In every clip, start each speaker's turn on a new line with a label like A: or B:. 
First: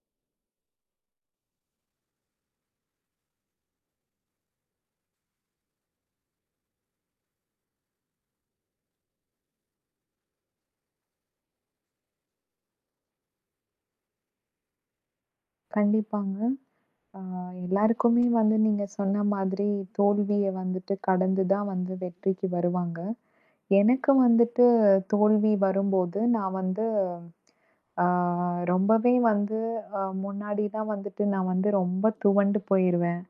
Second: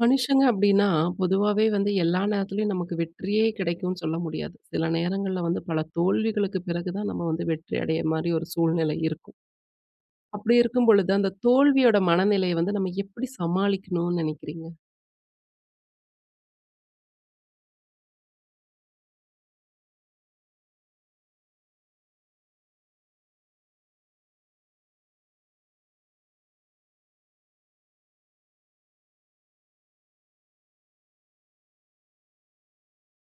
A: மனுஷங்க அப்டின்னா, பொதுவாவே வந்து எல்லா நேரத்துலயும் நமக்கு வெற்றியே கிடைக்கும்னு சொல்ல முடியாது. சில நேரங்கள்ல வந்து பல தோல்விகளுக்கு பிறகு தான் நம்ம வந்து வெற்றி அடைய மாரி ஒரு சூழ்நிலை இருக்கும். அப்டி இருக்கும் பொழுது, அந்த தோல்வியோட மனநிலைய வந்து நம்ம எப்டி சமாளிக்கணும்னு நெனைக்கிறீங்க?
B: கண்டிப்பாங்க. அ எல்லாருக்குமே வந்து நீங்க சொன்ன மாதிரி தோல்விய வந்துட்டு கடந்து தான் வந்து வெற்றிக்கு வருவாங்க. எனக்கு வந்துட்டு தோல்வி வரும்போது, நான் வந்து அ ரொம்பவே வந்து முன்னாடிலாம் வந்துட்டு நான் வந்து ரொம்ப துவண்டு போயிருவேன்.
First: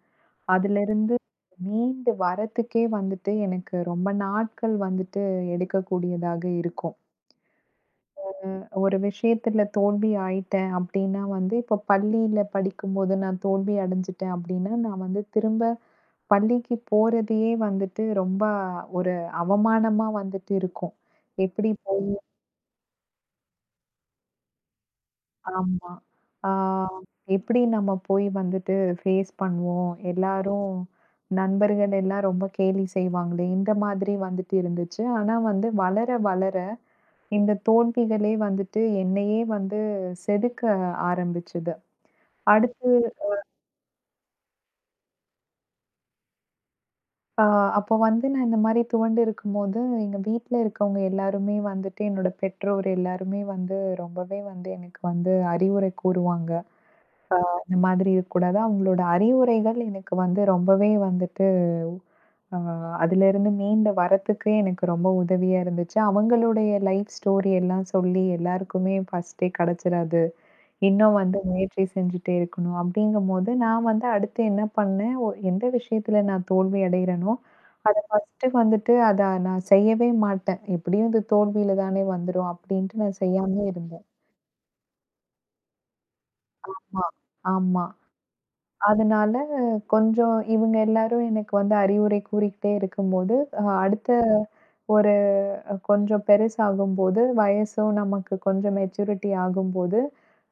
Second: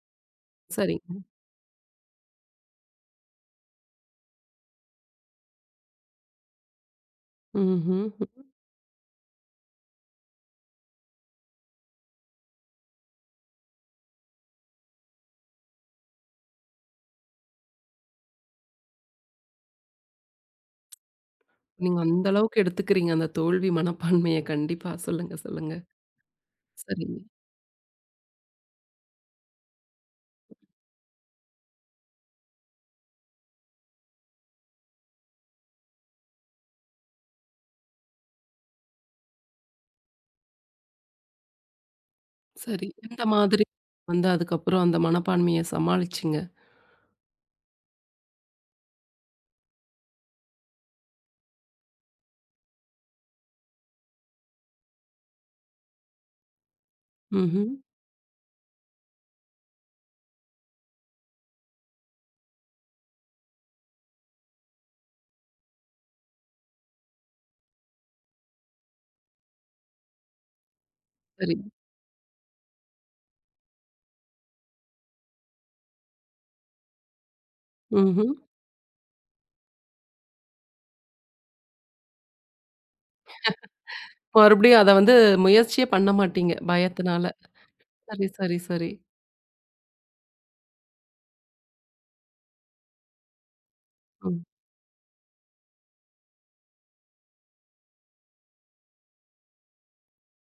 B: அதுலேருந்து
A: சரிங்க.
B: மீண்டு வரத்துக்கே வந்துட்டு எனக்கு ரொம்ப நாட்கள் வந்துட்டு எடுக்கக்கூடியதாக இருக்கும்.
A: ம்ஹ்ம்.
B: ஒரு விஷயத்துல தோல்வி ஆயிட்டேன் அப்டின்னா வந்து, இப்போ பள்ளியில படிக்கும்போது நான் தோல்வி அடைஞ்சுட்டேன் அப்டின்னா, நான் வந்து திரும்ப பள்ளிக்கு போறதையே வந்துட்டு ரொம்ப ஒரு அவமானமா வந்துட்டு இருக்கும். எப்படி போ
A: நீங்க அந்த அளவுக்கு எடுத்துக்கிறீங்க அந்த தோல்வி மனப்பான்மைய கண்டிப்பா. சொல்லுங்க, சொல்லுங்க.
B: ஆமா. ஆ
A: சரிங்க.
B: எப்படி நம்ம போய் வந்துட்டு ஃபேஸ் பண்ணுவோம்? எல்லாரும் நண்பர்கள் எல்லாம் ரொம்ப கேலி செய்வாங்களே! இந்த மாதிரி வந்துட்டு இருந்துச்சு. ஆனா வந்து வளர, வளர இந்த தோல்விகளே வந்துட்டு என்னையே வந்து செதுக்க ஆரம்பிச்சது.
A: சரி.
B: அடுத்து
A: எந்த மாதிரி வந்து அதுக்கப்புறம் அந்த மனப்பான்மைய சமாளிச்சீங்க?
B: ஆ அப்போ வந்து நான் இந்த மாரி துவண்டு இருக்கும்போது, எங்க வீட்ல இருக்கவங்க எல்லாருமே வந்துட்டு, என்னோட பெற்றோர் எல்லாருமே வந்து ரொம்பவே வந்து எனக்கு வந்து அறிவுரை கூறுவாங்க.
A: ம்ஹ்ம்.
B: இந்த மாதிரி இருக்கக்கூடாது. அவங்களோட அறிவுரைகள் எனக்கு வந்து ரொம்பவே வந்துட்டு அ அதிலேருந்து மீண்டு வரத்துக்கு எனக்கு ரொம்ப உதவியா இருந்துச்சு. அவங்களுடைய லைஃப் ஸ்டோரி எல்லாம் சொல்லி எல்லாருக்குமே ஃபர்ஸ்ட்டே கிடைச்சிராது. இன்னும் வந்து
A: சரி.
B: முயற்சி செஞ்சுட்டே இருக்கணும். அப்படிங்கும்போது, நான் வந்து அடுத்து என்ன பண்ணேன், எந்த விஷயத்துல நான் தோல்வி அடையிறேனோ, அத
A: ம்ஹ்ம்.
B: ஃபர்ஸ்ட்டு வந்துட்டு அத நான் செய்யவே மாட்டேன். எப்படியும் இது தோல்வியில தானே வந்துரும் அப்படின்ட்டு நான் செய்யாமயே இருந்தேன்.
A: மறுபடியும் அத வந்து முயற்சியே பண்ண மாட்டீங்க
B: ஆமா.
A: பயத்தினால.
B: ஆமா.
A: சரி, சரி, சரி.
B: அதனால கொஞ்சம் இவங்க எல்லாரும் எனக்கு வந்து அறிவுரை கூறிக்கிட்டே இருக்கும்போது, அடுத்த
A: ம்.
B: ஒரு கொஞ்சம் பெருசாகும்போது, வயசும் நமக்கு கொஞ்சம் மெச்சூரிட்டி ஆகும்போது,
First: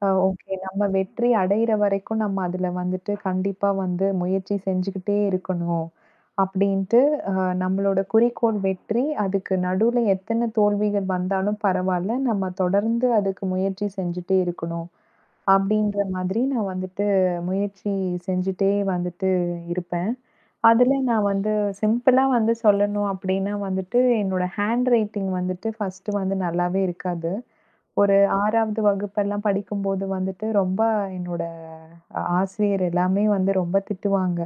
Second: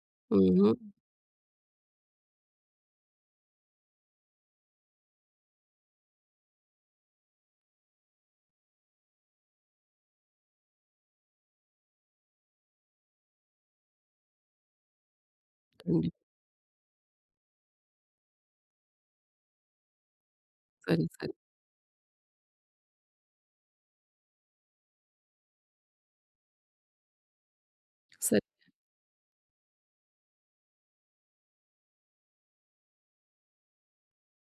B: ஓகே
A: ம்ஹ்ம்.
B: நம்ம வெற்றி அடையிற வரைக்கும் நம்ம அதில வந்துட்டு கண்டிப்பா வந்து முயற்சி செஞ்சுக்கிட்டே இருக்கணும். அப்படின்ட்டு அ நம்மளோட குறிக்கோள் வெற்றி. அதுக்கு நடுவுல எத்தன தோல்விகள் வந்தாலும் பரவால்ல. நம்ம தொடர்ந்து அதுக்கு முயற்சி செஞ்சுட்டே இருக்கணும். அப்படின்ற
A: கண்டிப்பா.
B: மாதிரி நான் வந்துட்டு முயற்சி செஞ்சுட்டே வந்துட்டு இருப்பேன். அதுல
A: சரி,
B: நான்
A: சரி.
B: வந்து சிம்பிளா வந்து சொல்லணும் அப்படின்னா வந்துட்டு, என்னோட ஹேண்ட் ரைட்டிங் வந்துட்டு ஃபர்ஸ்ட்டு வந்து நல்லாவே இருக்காது. ஒரு
A: சரி.
B: 6வது வகுப்பெல்லாம் படிக்கும்போது வந்துட்டு, ரொம்ப என்னோட ஆசிரியர் எல்லாமே வந்து ரொம்ப திட்டுவாங்க.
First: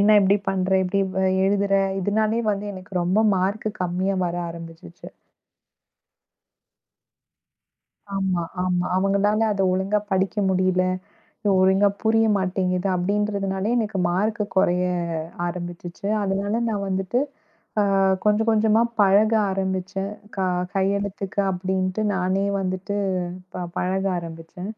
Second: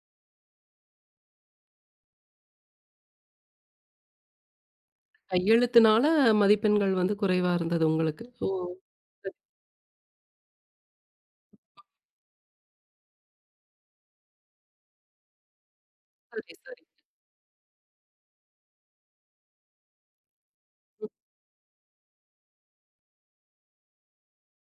B: "என்ன இப்படி பண்ற? இப்படி எழுதுற?" இதனாலேயே வந்து எனக்கு ரொம்ப மார்க் கம்மியா வர ஆரம்பிச்சுச்சு.
A: கையெழுத்துனால மதிப்பெண்கள் வந்து குறைவா இருந்தது உங்களுக்கு.
B: ஆமா,
A: ஓ!
B: ஆமா.
A: சரி,
B: அவங்களால அத ஒழுங்கா படிக்க முடியல. இது ஒழுங்கா புரிய மாட்டேங்குது. அப்படின்றதுனாலே எனக்கு மார்க் குறைய ஆரம்பிச்சுச்சு.
A: சரி,
B: அதனால
A: சரி,
B: நான் வந்துட்டு கொஞ்சம் கொஞ்சமா பழக ஆரம்பிச்சேன். கையெழுத்துக்கு அப்படின்ட்டு நானே வந்துட்டு பழக ஆரம்பிச்சேன்.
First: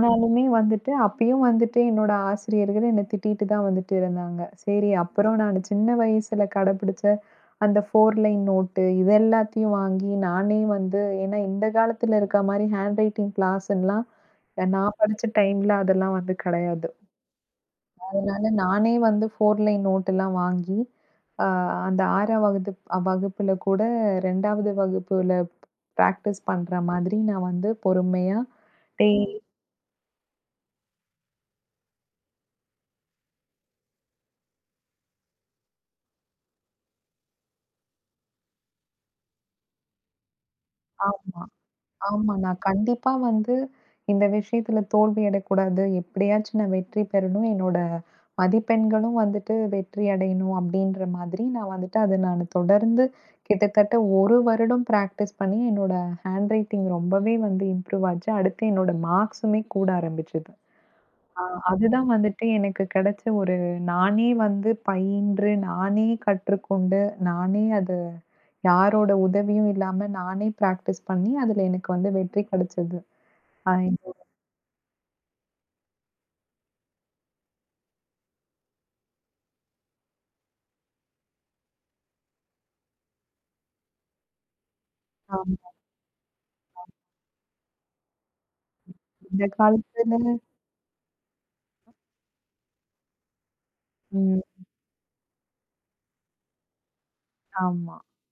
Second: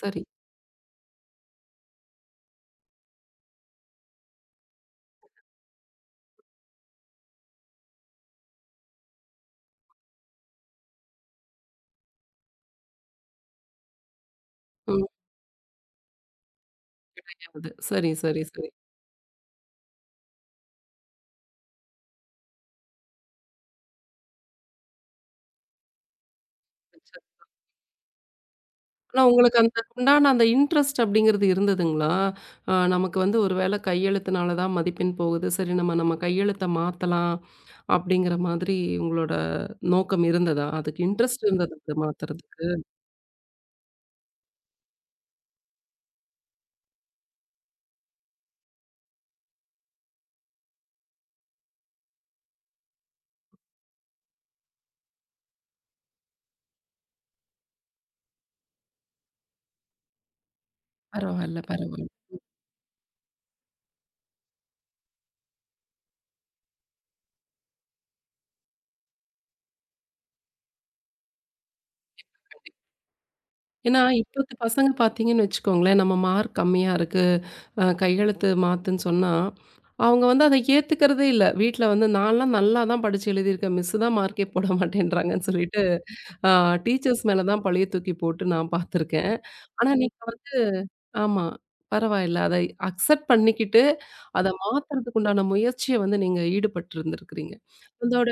A: சரி.
B: வந்துட்டு அப்பயும் வந்துட்டு என்னோட ஆசிரியர்கள் என்ன திட்டிட்டு தான் வந்துட்டு இருந்தாங்க. சரி அப்புறம் நான் சின்ன வயசுல கடைபிடிச்ச அந்த 4 லைன் நோட்டு இது எல்லாத்தையும் வாங்கி நானே வந்து ஏன்னா இந்த காலத்துல இருக்க மாரி ஹேண்ட் ரைட்டிங் கிளாஸ்லாம் நான்
A: ம்.
B: படிச்ச டைம்ல அதெல்லாம் வந்து கிடையாது.
A: அது. சரி, சரி,
B: அதனால
A: சரி.
B: நானே வந்து 4 லைன் நோட்டெல்லாம் வாங்கி, அ அந்த 6ஆம் வகுதுப் வகுப்புல கூட 2வது வகுப்புல பிராக்டிஸ் பண்ற மாதிரி
A: அச்சா.
B: நான் வந்து பொறுமையா
A: ஆனா
B: டெய்லி
A: உங்களுக்கு அந்த உண்டான அந்த இன்ட்ரெஸ்ட் அப்படிங்கிறது இருந்ததுங்களா? அ நமக்கு வந்து ஒரு வேளை கையெழுத்துனால தான் மதிப்பெண் போகுது. சரி நம்ம நம்ம கையெழுத்த மாத்தலாம் அப்படிங்கிற மாதிரி உங்களோட நோக்கம் இருந்ததா? அதுக்கு
B: ஆமா.
A: இன்ட்ரெஸ்ட் இருந்ததா அது
B: ஆமா. நான்
A: மாத்துறதுக்கு?
B: கண்டிப்பா வந்து இந்த விஷயத்துல தோல்வி அடையக்கூடாது. எப்படியாச்சும் நான் வெற்றி பெறணும். என்னோட மதிப்பெண்களும் வந்துட்டு வெற்றி அடையணும் அப்படின்ற மாதிரி நான் வந்துட்டு அத நான் தொடர்ந்து கிட்டத்தட்ட 1 வருடம் பிராக்டிஸ் பண்ணி என்னோட ஹேண்ட் ரைட்டிங் ரொம்பவே வந்து இம்ப்ரூவ் ஆச்சு. அடுத்து என்னோட மார்க்ஸுமே கூட ஆரம்பிச்சது. ஆ
A: பரவால்ல,
B: அதுதான்
A: பரவால்ல.
B: வந்துட்டு எனக்கு கிடைச்ச ஒரு நானே வந்து பயின்று, நானே கற்றுக்கொண்டு, நானே அது யாரோட உதவியும் இல்லாம நானே பிராக்டிஸ் பண்ணி அதுல எனக்கு வந்து வெற்றி கிடைச்சது. அ
A: ஏன்னா, இப்பத்த பசங்க பார்த்தீங்கன்னு வச்சுக்கோங்களேன், நம்ம மார்க் கம்மியா இருக்கு, அ கையெழுத்து மாத்துன்னு சொன்னா, அவங்க வந்து அத ஏத்துக்கிறதே இல்ல. வீட்ல வந்து நான்லாம் நல்லா தான் படிச்சு எழுதியிருக்கேன். மிஸ் தான் மார்க்கே போட மாட்டேன்றாங்கன்னு
B: ஆமா.
A: சொல்லிட்டு, அ டீச்சர்ஸ் மேல தான் பழிய தூக்கி போட்டு நான் பார்த்துருக்கேன்.
B: இந்த
A: ஆனா நீங்க
B: காலத்துல
A: வந்து ஆமா. பரவாயில்ல. அதை அக்செப்ட் பண்ணிக்கிட்டு,
B: ம்.
A: அத மாத்துறதுக்கு உண்டான முயற்சிய வந்து நீங்க ஈடுபட்டு இருந்திருக்கிறீங்க.
B: ஆமா.
A: அதோட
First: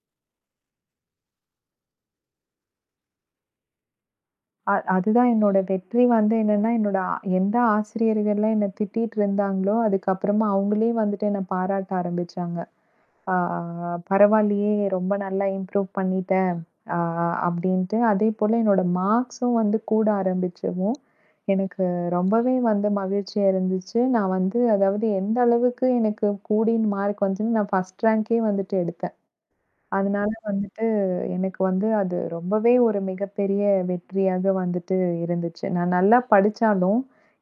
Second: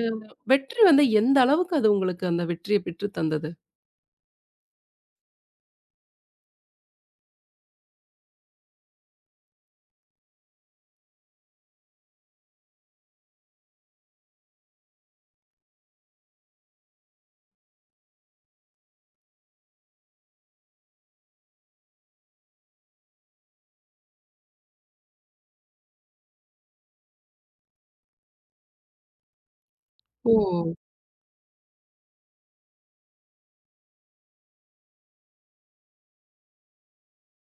A: வெற்றி வந்து எந்த அளவுக்கு அது உங்களுக்கு அந்த வெற்றிய பெற்று தந்தது?
B: அதுதான் என்னோட வெற்றி வந்து என்னன்னா, என்னோட எந்த ஆசிரியர்கள்லாம் என்ன திட்டிட்டு இருந்தாங்களோ, அதுக்கப்புறமா அவங்களே வந்துட்டு என்ன பாராட்ட ஆரம்பிச்சாங்க. ஆ பரவாயில்லையே! ரொம்ப நல்லா இம்ப்ரூவ் பண்ணிட்ட. ஆ அப்படின்ட்டு. அதேபோல என்னோட மார்க்ஸும் வந்து கூட ஆரம்பிச்சவும், எனக்கு ரொம்பவே வந்து மகிழ்ச்சியா இருந்துச்சு. நான் வந்து அதாவது எந்த அளவுக்கு எனக்கு கூடின மார்க் வந்துச்சுன்னு நான் ஃபர்ஸ்ட் ரேங்கே வந்துட்டு எடுத்தேன். அதனால
A: ஓ!
B: வந்துட்டு, எனக்கு வந்து அது ரொம்பவே ஒரு மிகப்பெரிய வெற்றியாக வந்துட்டு இருந்துச்சு. நான் நல்லா படிச்சாலும்,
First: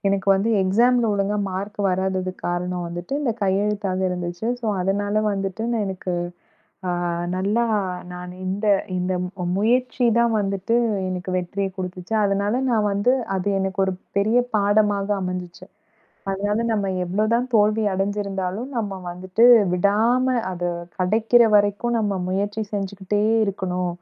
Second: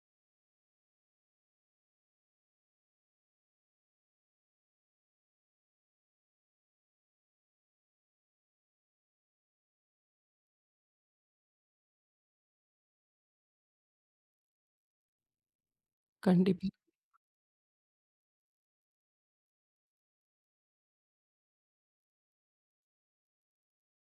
B: எனக்கு வந்து எக்ஸாம்ல ஒழுங்கா மார்க் வராததுக்கு காரணம் வந்துட்டு, இந்த கையெழுத்தாக இருந்துச்சு. ஸோ, அதனால வந்துட்டு நான் எனக்கு ஆ நல்லா நான் இந்த இந்த மு முயற்சி தான் வந்துட்டு எனக்கு வெற்றிய குடுத்துச்சு. அதனால நான் வந்து அது எனக்கு ஒரு பெரிய பாடமாக அமைஞ்சுச்சு. அதனால
A: கண்டிப்பா.
B: நம்ம எவ்வளோதான் தோல்வி அடைஞ்சிருந்தாலும், நம்ம வந்துட்டு விடாம அது கடைக்கிற வரைக்கும் நம்ம முயற்சி செஞ்சுக்கிட்டே இருக்கணும்.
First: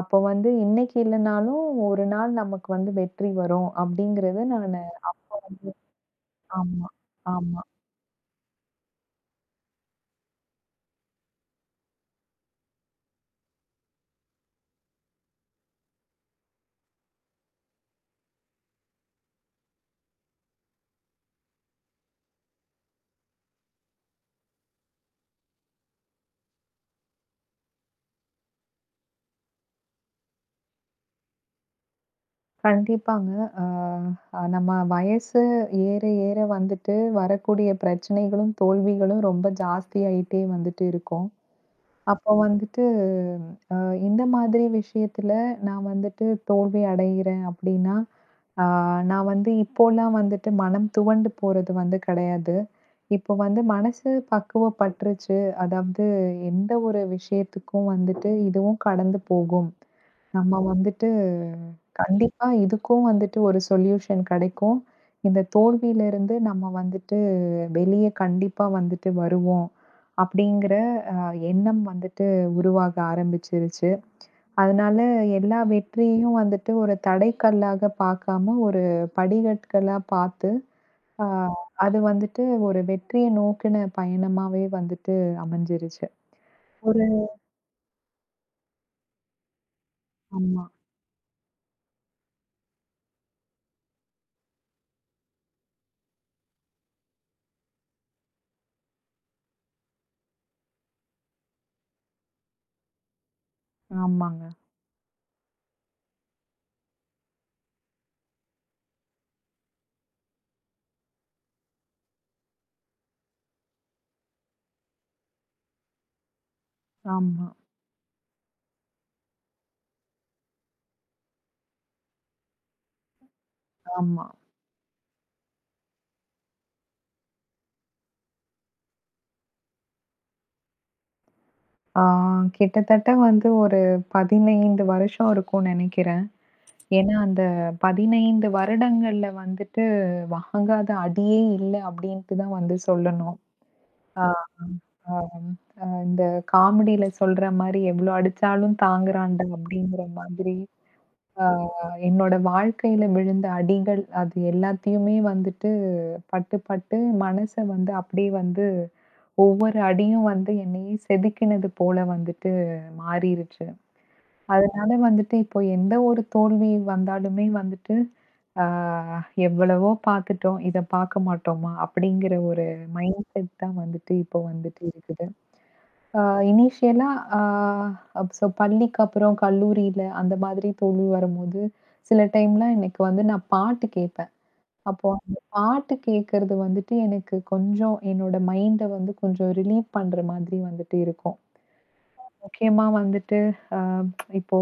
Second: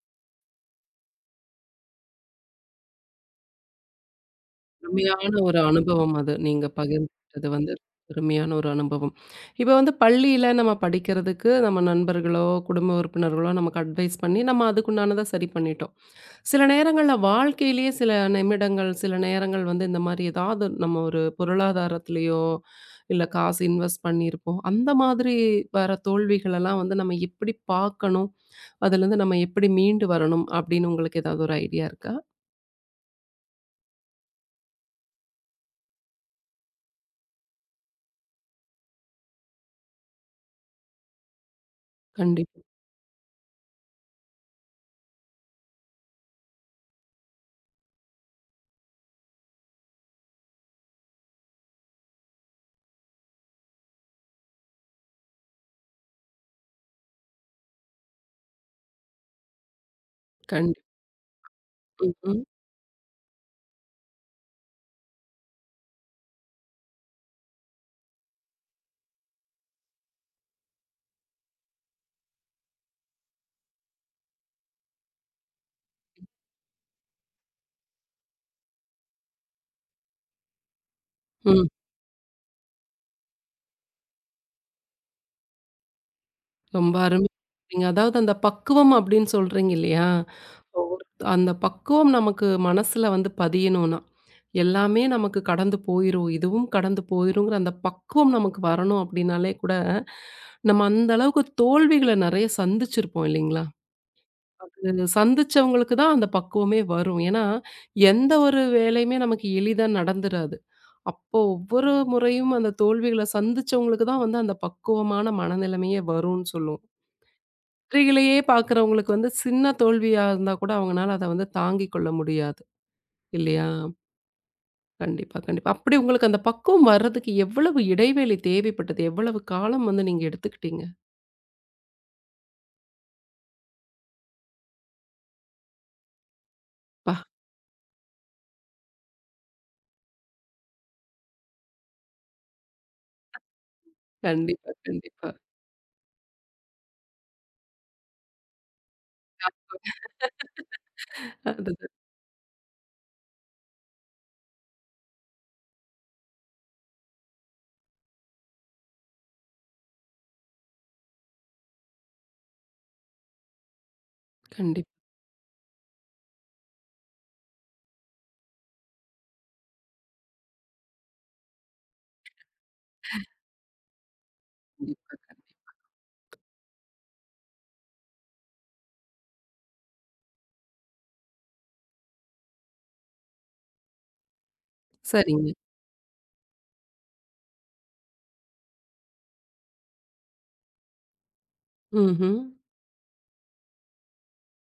B: அப்போ வந்து இன்னைக்கு இல்லனாலும் ஒரு நாள் நமக்கு வந்து வெற்றி வரும் அப்டிங்கிறது
A: அருமையான ஒரு அனுபவம் அது. நீங்க
B: ஆமா,
A: பகிர்ந்துக்கிட்டது
B: ஆமா.
A: வந்து அருமையான ஒரு அனுபவம். இப்ப வந்து பள்ளியில நம்ம படிக்கிறதுக்கு நம்ம நண்பர்களோ, குடும்ப உறுப்பினர்களோ நமக்கு அட்வைஸ் பண்ணி நம்ம அதுக்குண்டானத சரி பண்ணிட்டோம். சில நேரங்கள்ல வாழ்க்கையிலேயே சில நிமிடங்கள், சில நேரங்கள் வந்து இந்த மாரி ஏதாவது நம்ம ஒரு பொருளாதாரத்திலயோ, இல்ல காசு இன்வெஸ்ட் பண்ணியிருப்போம். அந்த மாதிரி வர தோல்விகளெல்லாம் வந்து நம்ம எப்படி பார்க்கணும்? அதுலேருந்து நம்ம எப்படி மீண்டு வரணும்? அப்படின்னு உங்களுக்கு ஏதாவது ஒரு ஐடியா இருக்கா?
B: கண்டிப்பாங்க. அ அ நம்ம வயசு ஏற ஏற வந்துட்டு வரக்கூடிய பிரச்சனைகளும், தோல்விகளும் ரொம்ப ஜாஸ்தியாயிட்டே வந்துட்டு இருக்கும். அப்போ
A: கண்டிப்பா,
B: வந்துட்டு, அ இந்த மாதிரி விஷயத்தில நான் வந்துட்டு தோல்வி அடைகிறேன் அப்டின்னா, ஆ நான் வந்து இப்போலாம் வந்துட்டு மனம் துவண்டு போறது வந்து கிடையாது. இப்போ வந்து மனசு பக்குவப்பட்டுருச்சு. அதாவது எந்த ஒரு விஷயத்துக்கும் வந்துட்டு இதுவும் கடந்து போகும். நம்ம
A: கண்டிப்பா.
B: வந்துட்டு
A: ம், ம்.
B: கண்டிப்பா இதுக்கும் வந்துட்டு ஒரு சொல்யூஷன் கிடைக்கும். இந்த தோல்வியிலிருந்து நம்ம வந்துட்டு வெளிய கண்டிப்பா வந்துட்டு வருவோம். அப்டிங்கிற எண்ணம் வந்துட்டு உருவாக ஆரம்பிச்சிருச்சு. அதனால எல்லா வெற்றியையும் வந்துட்டு ஒரு தடைக்கல்லாக பார்க்காம, ஒரு படிகட்களா பார்த்து, அ
A: ம்.
B: அது வந்துட்டு ஒரு வெற்றிய நோக்கின பயணமாவே வந்துட்டு அமைஞ்சிருச்சு.
A: ரொம்ப
B: ஒரு
A: அருமையா சொன்னீங்க. அதாவது அந்த பக்குவம் அப்படின்னு சொல்றீங்க இல்லையா?
B: ஆமா,
A: ஒரு அந்த பக்குவம் நமக்கு மனசுல வந்து பதியணும்னா, எல்லாமே நமக்கு கடந்து போயிரும். இதுவும் கடந்து போயிருங்கிற அந்த பக்குவம் நமக்கு வரணும் அப்படின்னாலே கூட, நம்ம அந்த அளவுக்கு தோல்விகள நெறைய சந்திச்சிருப்போம் இல்லைங்களா?
B: ஆமாங்க.
A: அது சந்திச்சவங்களுக்கு தான் அந்த பக்குவமே வரும். ஏன்னா, எந்த ஒரு வேலையுமே நமக்கு எளிதா நடந்துராது. அப்போ ஒவ்வொரு முறையும் அந்த தோல்விகள சந்திச்சவங்களுக்கு தான் வந்து அந்த பக்குவமான மனநிலைமையே வரும்னு சொல்லுவோம்.
B: ஆமா,
A: வெற்றிகளையே பார்க்குறவங்களுக்கு வந்து சின்ன தோல்வியா இருந்தா கூட அவங்கனால அத வந்து தாங்கிக் கொள்ள முடியாது. இல்லையா?
B: ஆமா.
A: கண்டிப்பா, கண்டிப்பா. அப்படி உங்களுக்கு அந்த பக்குவம் வர்றதுக்கு எவ்வளவு இடைவேளை தேவைப்பட்டது? எவ்வளவு காலம் வந்து நீங்க எடுத்துக்கிட்டீங்க?
B: ஆ கிட்டத்தட்ட வந்து ஒரு 15 வருஷம் இருக்கும்னு நெனைக்கிறேன்.
A: அப்பா!
B: ஏன்னா, அந்த 15 வருடங்கள்ல வந்துட்டு "வாங்காத அடியே இல்ல" அப்படின்ட்டு தான் வந்து சொல்லணும். ஆ.
A: கண்டிப்பா, கண்டிப்பா.
B: ஆம். இந்த காமெடியில சொல்ற மாரி "எவ்ளோ அடிச்சாலும் தாங்குறான்டா" அப்படிங்கிற மாதிரி, ஆ
A: அதுதான்.
B: என்னோட வாழ்க்கையில விழுந்த அடிகள், அது எல்லாத்தையுமே வந்துட்டு பட்டு பட்டு மனச வந்து அப்படியே வந்து ஒவ்வொரு அடியும் வந்து என்னையே செதுக்கினது போல வந்துட்டு மாறிருச்சு.
A: கண்டிப்பா,
B: அதனால வந்துட்டு இப்போ எந்த ஒரு தோல்வி வந்தாலுமே வந்துட்டு, ஆ "எவ்வளவோ பார்த்துட்டோம், இத பார்க்க மாட்டோமா?" அப்படிங்கிற ஒரு மைண்ட் செட் தான் வந்துட்டு இப்போ வந்துட்டு இருக்குது.
A: கண்டிப்பா.
B: ஆ இனிஷியலா ஆ அப் சோ பள்ளிக்கு அப்புறம் கல்லூரியில அந்த மாதிரி தோல்வி வரும்போது, சில டைம்லாம் எனக்கு வந்து நான் பாட்டு கேட்பேன். அப்போ அந்த
A: சரிங்க.
B: பாட்டு கேட்கறது வந்துட்டு எனக்கு கொஞ்சம் என்னோட மைண்ட வந்து கொஞ்சம் ரிலீவ் பண்ற மாதிரி வந்துட்டு இருக்கும்.
A: ம்ஹ்ம்.
B: முக்கியமா வந்துட்டு அ இப்போ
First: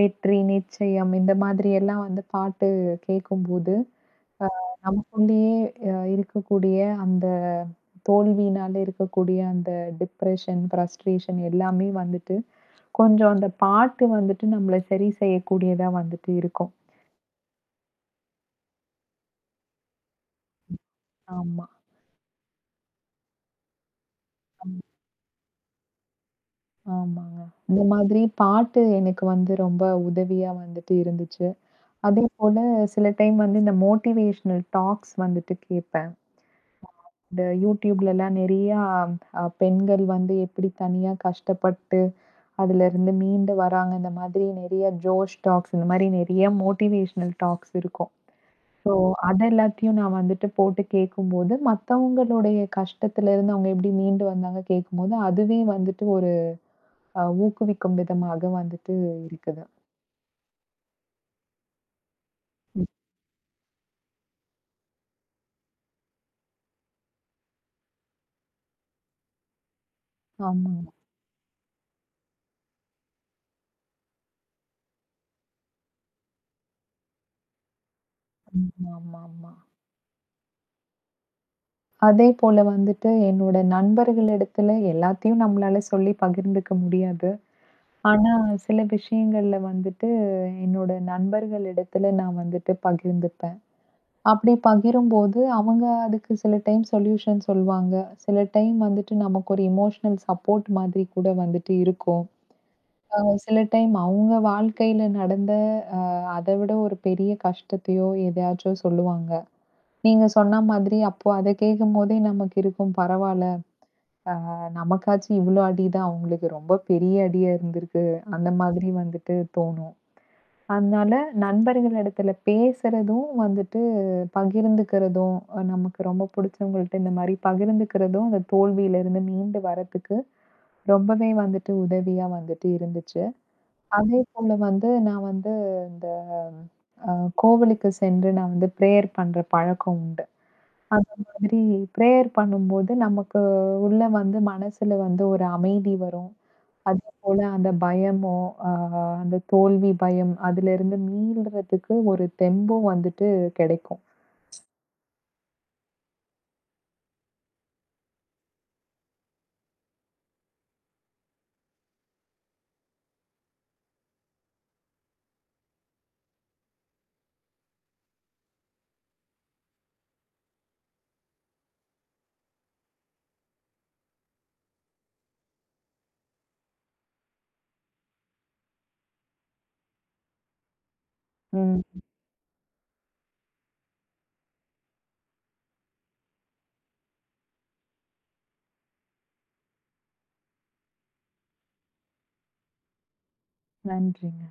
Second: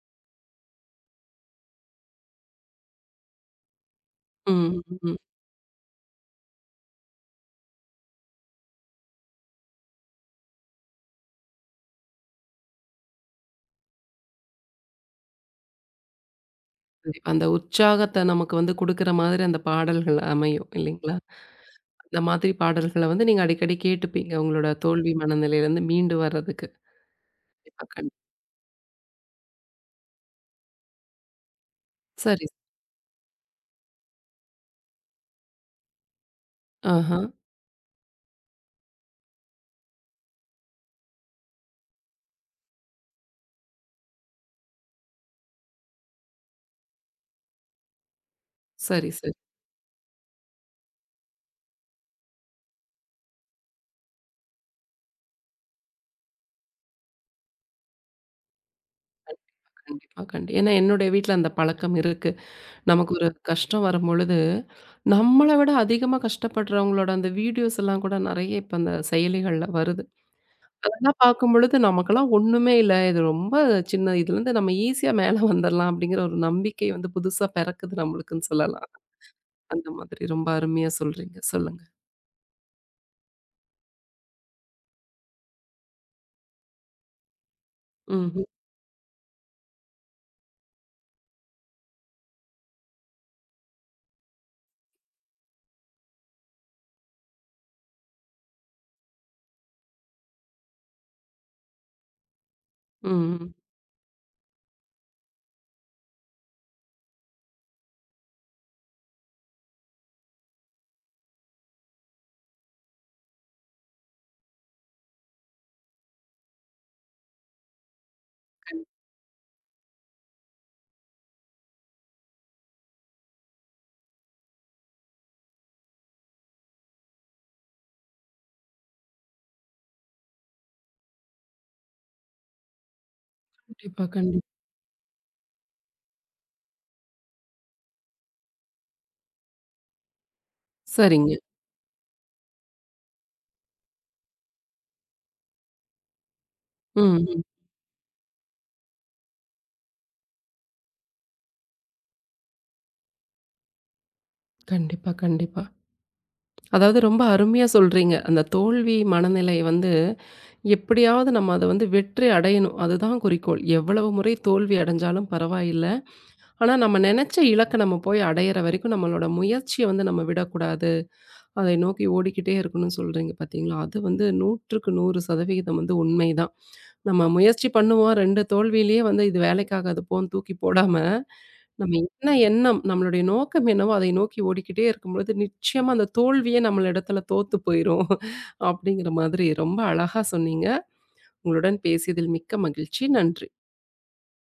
B: "வெற்றி நிச்சயம்" இந்த மாதிரி எல்லாம் வந்து பாட்டு கேட்கும்போது,
A: ம், ம். ம்.
B: நமக்குள்ளேயே இருக்கக்கூடிய அந்த தோல்வியினால இருக்கக்கூடிய அந்த டிப்ரஷன், ஃப்ரஸ்ட்ரேஷன் எல்லாமே வந்துட்டு கொஞ்சம் அந்த பாட்டு வந்துட்டு நம்மள சரி செய்யக்கூடியதா வந்துட்டு இருக்கும்.
A: கண்டிப்பா. அந்த உற்சாகத்த நமக்கு வந்து குடுக்குற மாதிரி அந்த பாடல்கள் அமையும் இல்லைங்களா?
B: ஆமா,
A: அந்த மாதிரி பாடல்கள வந்து நீங்க அடிக்கடி கேட்டுப்பீங்க. உங்களோட தோல்வி மனநிலையிலருந்து மீண்டு வர்றதுக்கு.
B: ஆமாங்க. இந்த
A: கண்டிப்பா, கண்
B: மாதிரி பாட்டு எனக்கு வந்து ரொம்ப உதவியா வந்துட்டு இருந்துச்சு.
A: சரி.
B: அதேபோல சில டைம் வந்து இந்த மோட்டிவேஷனல் டாக்ஸ் வந்துட்டு கேட்பேன்.
A: ஆஹா.
B: இந்த YouTubeலலாம் நெறையா பெண்கள் வந்து எப்படி தனியா கஷ்டப்பட்டு அதுலருந்து மீண்டு வராங்க. இந்த மாதிரி நெறைய ஜோஷ் டாக்ஸ் இந்த மாரி நெறைய மோட்டிவேஷனல் டாக்ஸ் இருக்கும். ஸோ,
A: சரி, சரி.
B: அத எல்லாத்தையும் நான் வந்துட்டு போட்டு கேட்கும்போது, மத்தவங்களுடைய கஷ்டத்துலருந்து அவங்க எப்படி மீண்டு வந்தாங்க கேட்கும்போது, அதுவே வந்துட்டு ஒரு ஊக்குவிக்கும் விதமாக வந்துட்டு இருக்குது.
A: கண்டிப்பா, கண்டி ஏன்னா என்னுடைய வீட்ல அந்த பழக்கம் இருக்கு. நமக்கு ஒரு கஷ்டம் வரும்பொழுது, நம்மள விட அதிகமா கஷ்டப்படுறவங்களோட அந்த வீடியோஸ் எல்லாம் கூட நெறைய இப்ப அந்த செயலிகள்ல வருது.
B: ஆமாங்க.
A: அதெல்லாம் பார்க்கும்பொழுது நமக்கெல்லாம் ஒண்ணுமே இல்ல. இது ரொம்ப சின்ன இதுலருந்து நம்ம ஈஸியா மேல வந்துரலாம் அப்படிங்கிற ஒரு நம்பிக்கை வந்து புதுசா பிறக்குது நம்மளுக்குன்னு
B: ம்.
A: சொல்லலாம்.
B: ஆமாமா.
A: அந்த மாதிரி ரொம்ப அருமையா சொல்றீங்க. சொல்லுங்க.
B: அதே போல வந்துட்டு என்னோட நண்பர்களிடத்துல எல்லாத்தையும் நம்மளால சொல்லி பகிர்ந்துக்க முடியாது. ஆனா,
A: ம்ஹ்ம்.
B: சில விஷயங்கள்ல வந்துட்டு என்னோட நண்பர்களிடத்துல நான் வந்துட்டு பகிர்ந்துப்பேன். அப்படி பகிரும்போது, அவங்க அதுக்கு சில டைம் சொல்யூஷன் சொல்வாங்க. சில டைம் வந்துட்டு நமக்கு ஒரு எமோஷனல் சப்போர்ட் மாதிரி கூட வந்துட்டு இருக்கும். அ
A: ம்.
B: சில டைம் அவங்க வாழ்க்கையில நடந்த அத விட ஒரு பெரிய கஷ்டத்தையோ, எதையாச்சோ சொல்லுவாங்க. நீங்க சொன்ன மாதிரி அப்போ அத கேட்கும்போதே நமக்கு இருக்கும் பரவால்ல. நமக்காச்சும் இவ்ளோ அடி தான், அவங்களுக்கு ரொம்ப பெரிய அடியா இருந்திருக்கு. அந்த மாதிரி வந்துட்டு தோணும். அதனால நண்பர்கள் இடத்துல பேசுறதும் வந்துட்டு பகிர்ந்துக்கிறதும், நமக்கு ரொம்ப புடிச்சவங்கள்ட்ட இந்த மாரி பகிர்ந்துக்கிறதும், அந்த தோல்வியிலிருந்து மீண்டு வரதுக்கு ரொம்பவே வந்துட்டு உதவியா வந்துட்டு இருந்துச்சு.
A: கண்டிப்பா, கண்டிப்பா.
B: அதேபோல வந்து நான் வந்து இந்த அ கோவிலுக்கு சென்று நான் வந்து பிரேயர் பண்ற பழக்கம் உண்டு. அந்த
A: சரிங்க.
B: மாதிரி பிரேயர் பண்ணும்போது நமக்கு உள்ள வந்து மனசுல வந்து ஒரு அமைதி வரும்.
A: ம்,
B: அதேபோல
A: ம்.
B: அந்த பயமோ, அ அந்த தோல்வி பயம், அதிலிருந்து மீள்றதுக்கு ஒரு தெம்பும் வந்துட்டு கிடைக்கும்.
A: கண்டிப்பா, கண்டிப்பா. அதாவது ரொம்ப அருமையா சொல்றீங்க. அந்த தோல்வி மனநிலை வந்து எப்படியாவது நம்ம அத வந்து வெற்றி அடையணும். அதுதான் குறிக்கோள். எவ்வளவு முறை தோல்வி அடைஞ்சாலும் பரவாயில்ல. ஆனா நம்ம நெனச்ச இலக்க நம்ம போய் அடையிற வரைக்கும் நம்மளோட முயற்சிய வந்து நம்ம விடக்கூடாது. அதை நோக்கி ஓடிக்கிட்டே இருக்கணும்னு சொல்றீங்க பார்த்தீங்களா? அது வந்து 100க்கு 100% வந்து உண்மைதான். நம்ம முயற்சி பண்ணுவோம். 2 தோல்வியிலேயே வந்து இது வேலைக்காகாது போன்னு தூக்கி போடாம, நம்ம
B: ம்.
A: என்ன எண்ணம், நம்மளுடைய நோக்கம் என்னவோ அதை நோக்கி ஓடிக்கிட்டே இருக்கும்பொழுது, நிச்சயமா அந்த தோல்வியே நம்மள இடத்துல தோத்து போயிரும். அப்படிங்கிற மாதிரி ரொம்ப அழகா சொன்னீங்க. உங்களுடன் பேசியதில் மிக்க மகிழ்ச்சி. நன்றி.
B: நன்றிங்க.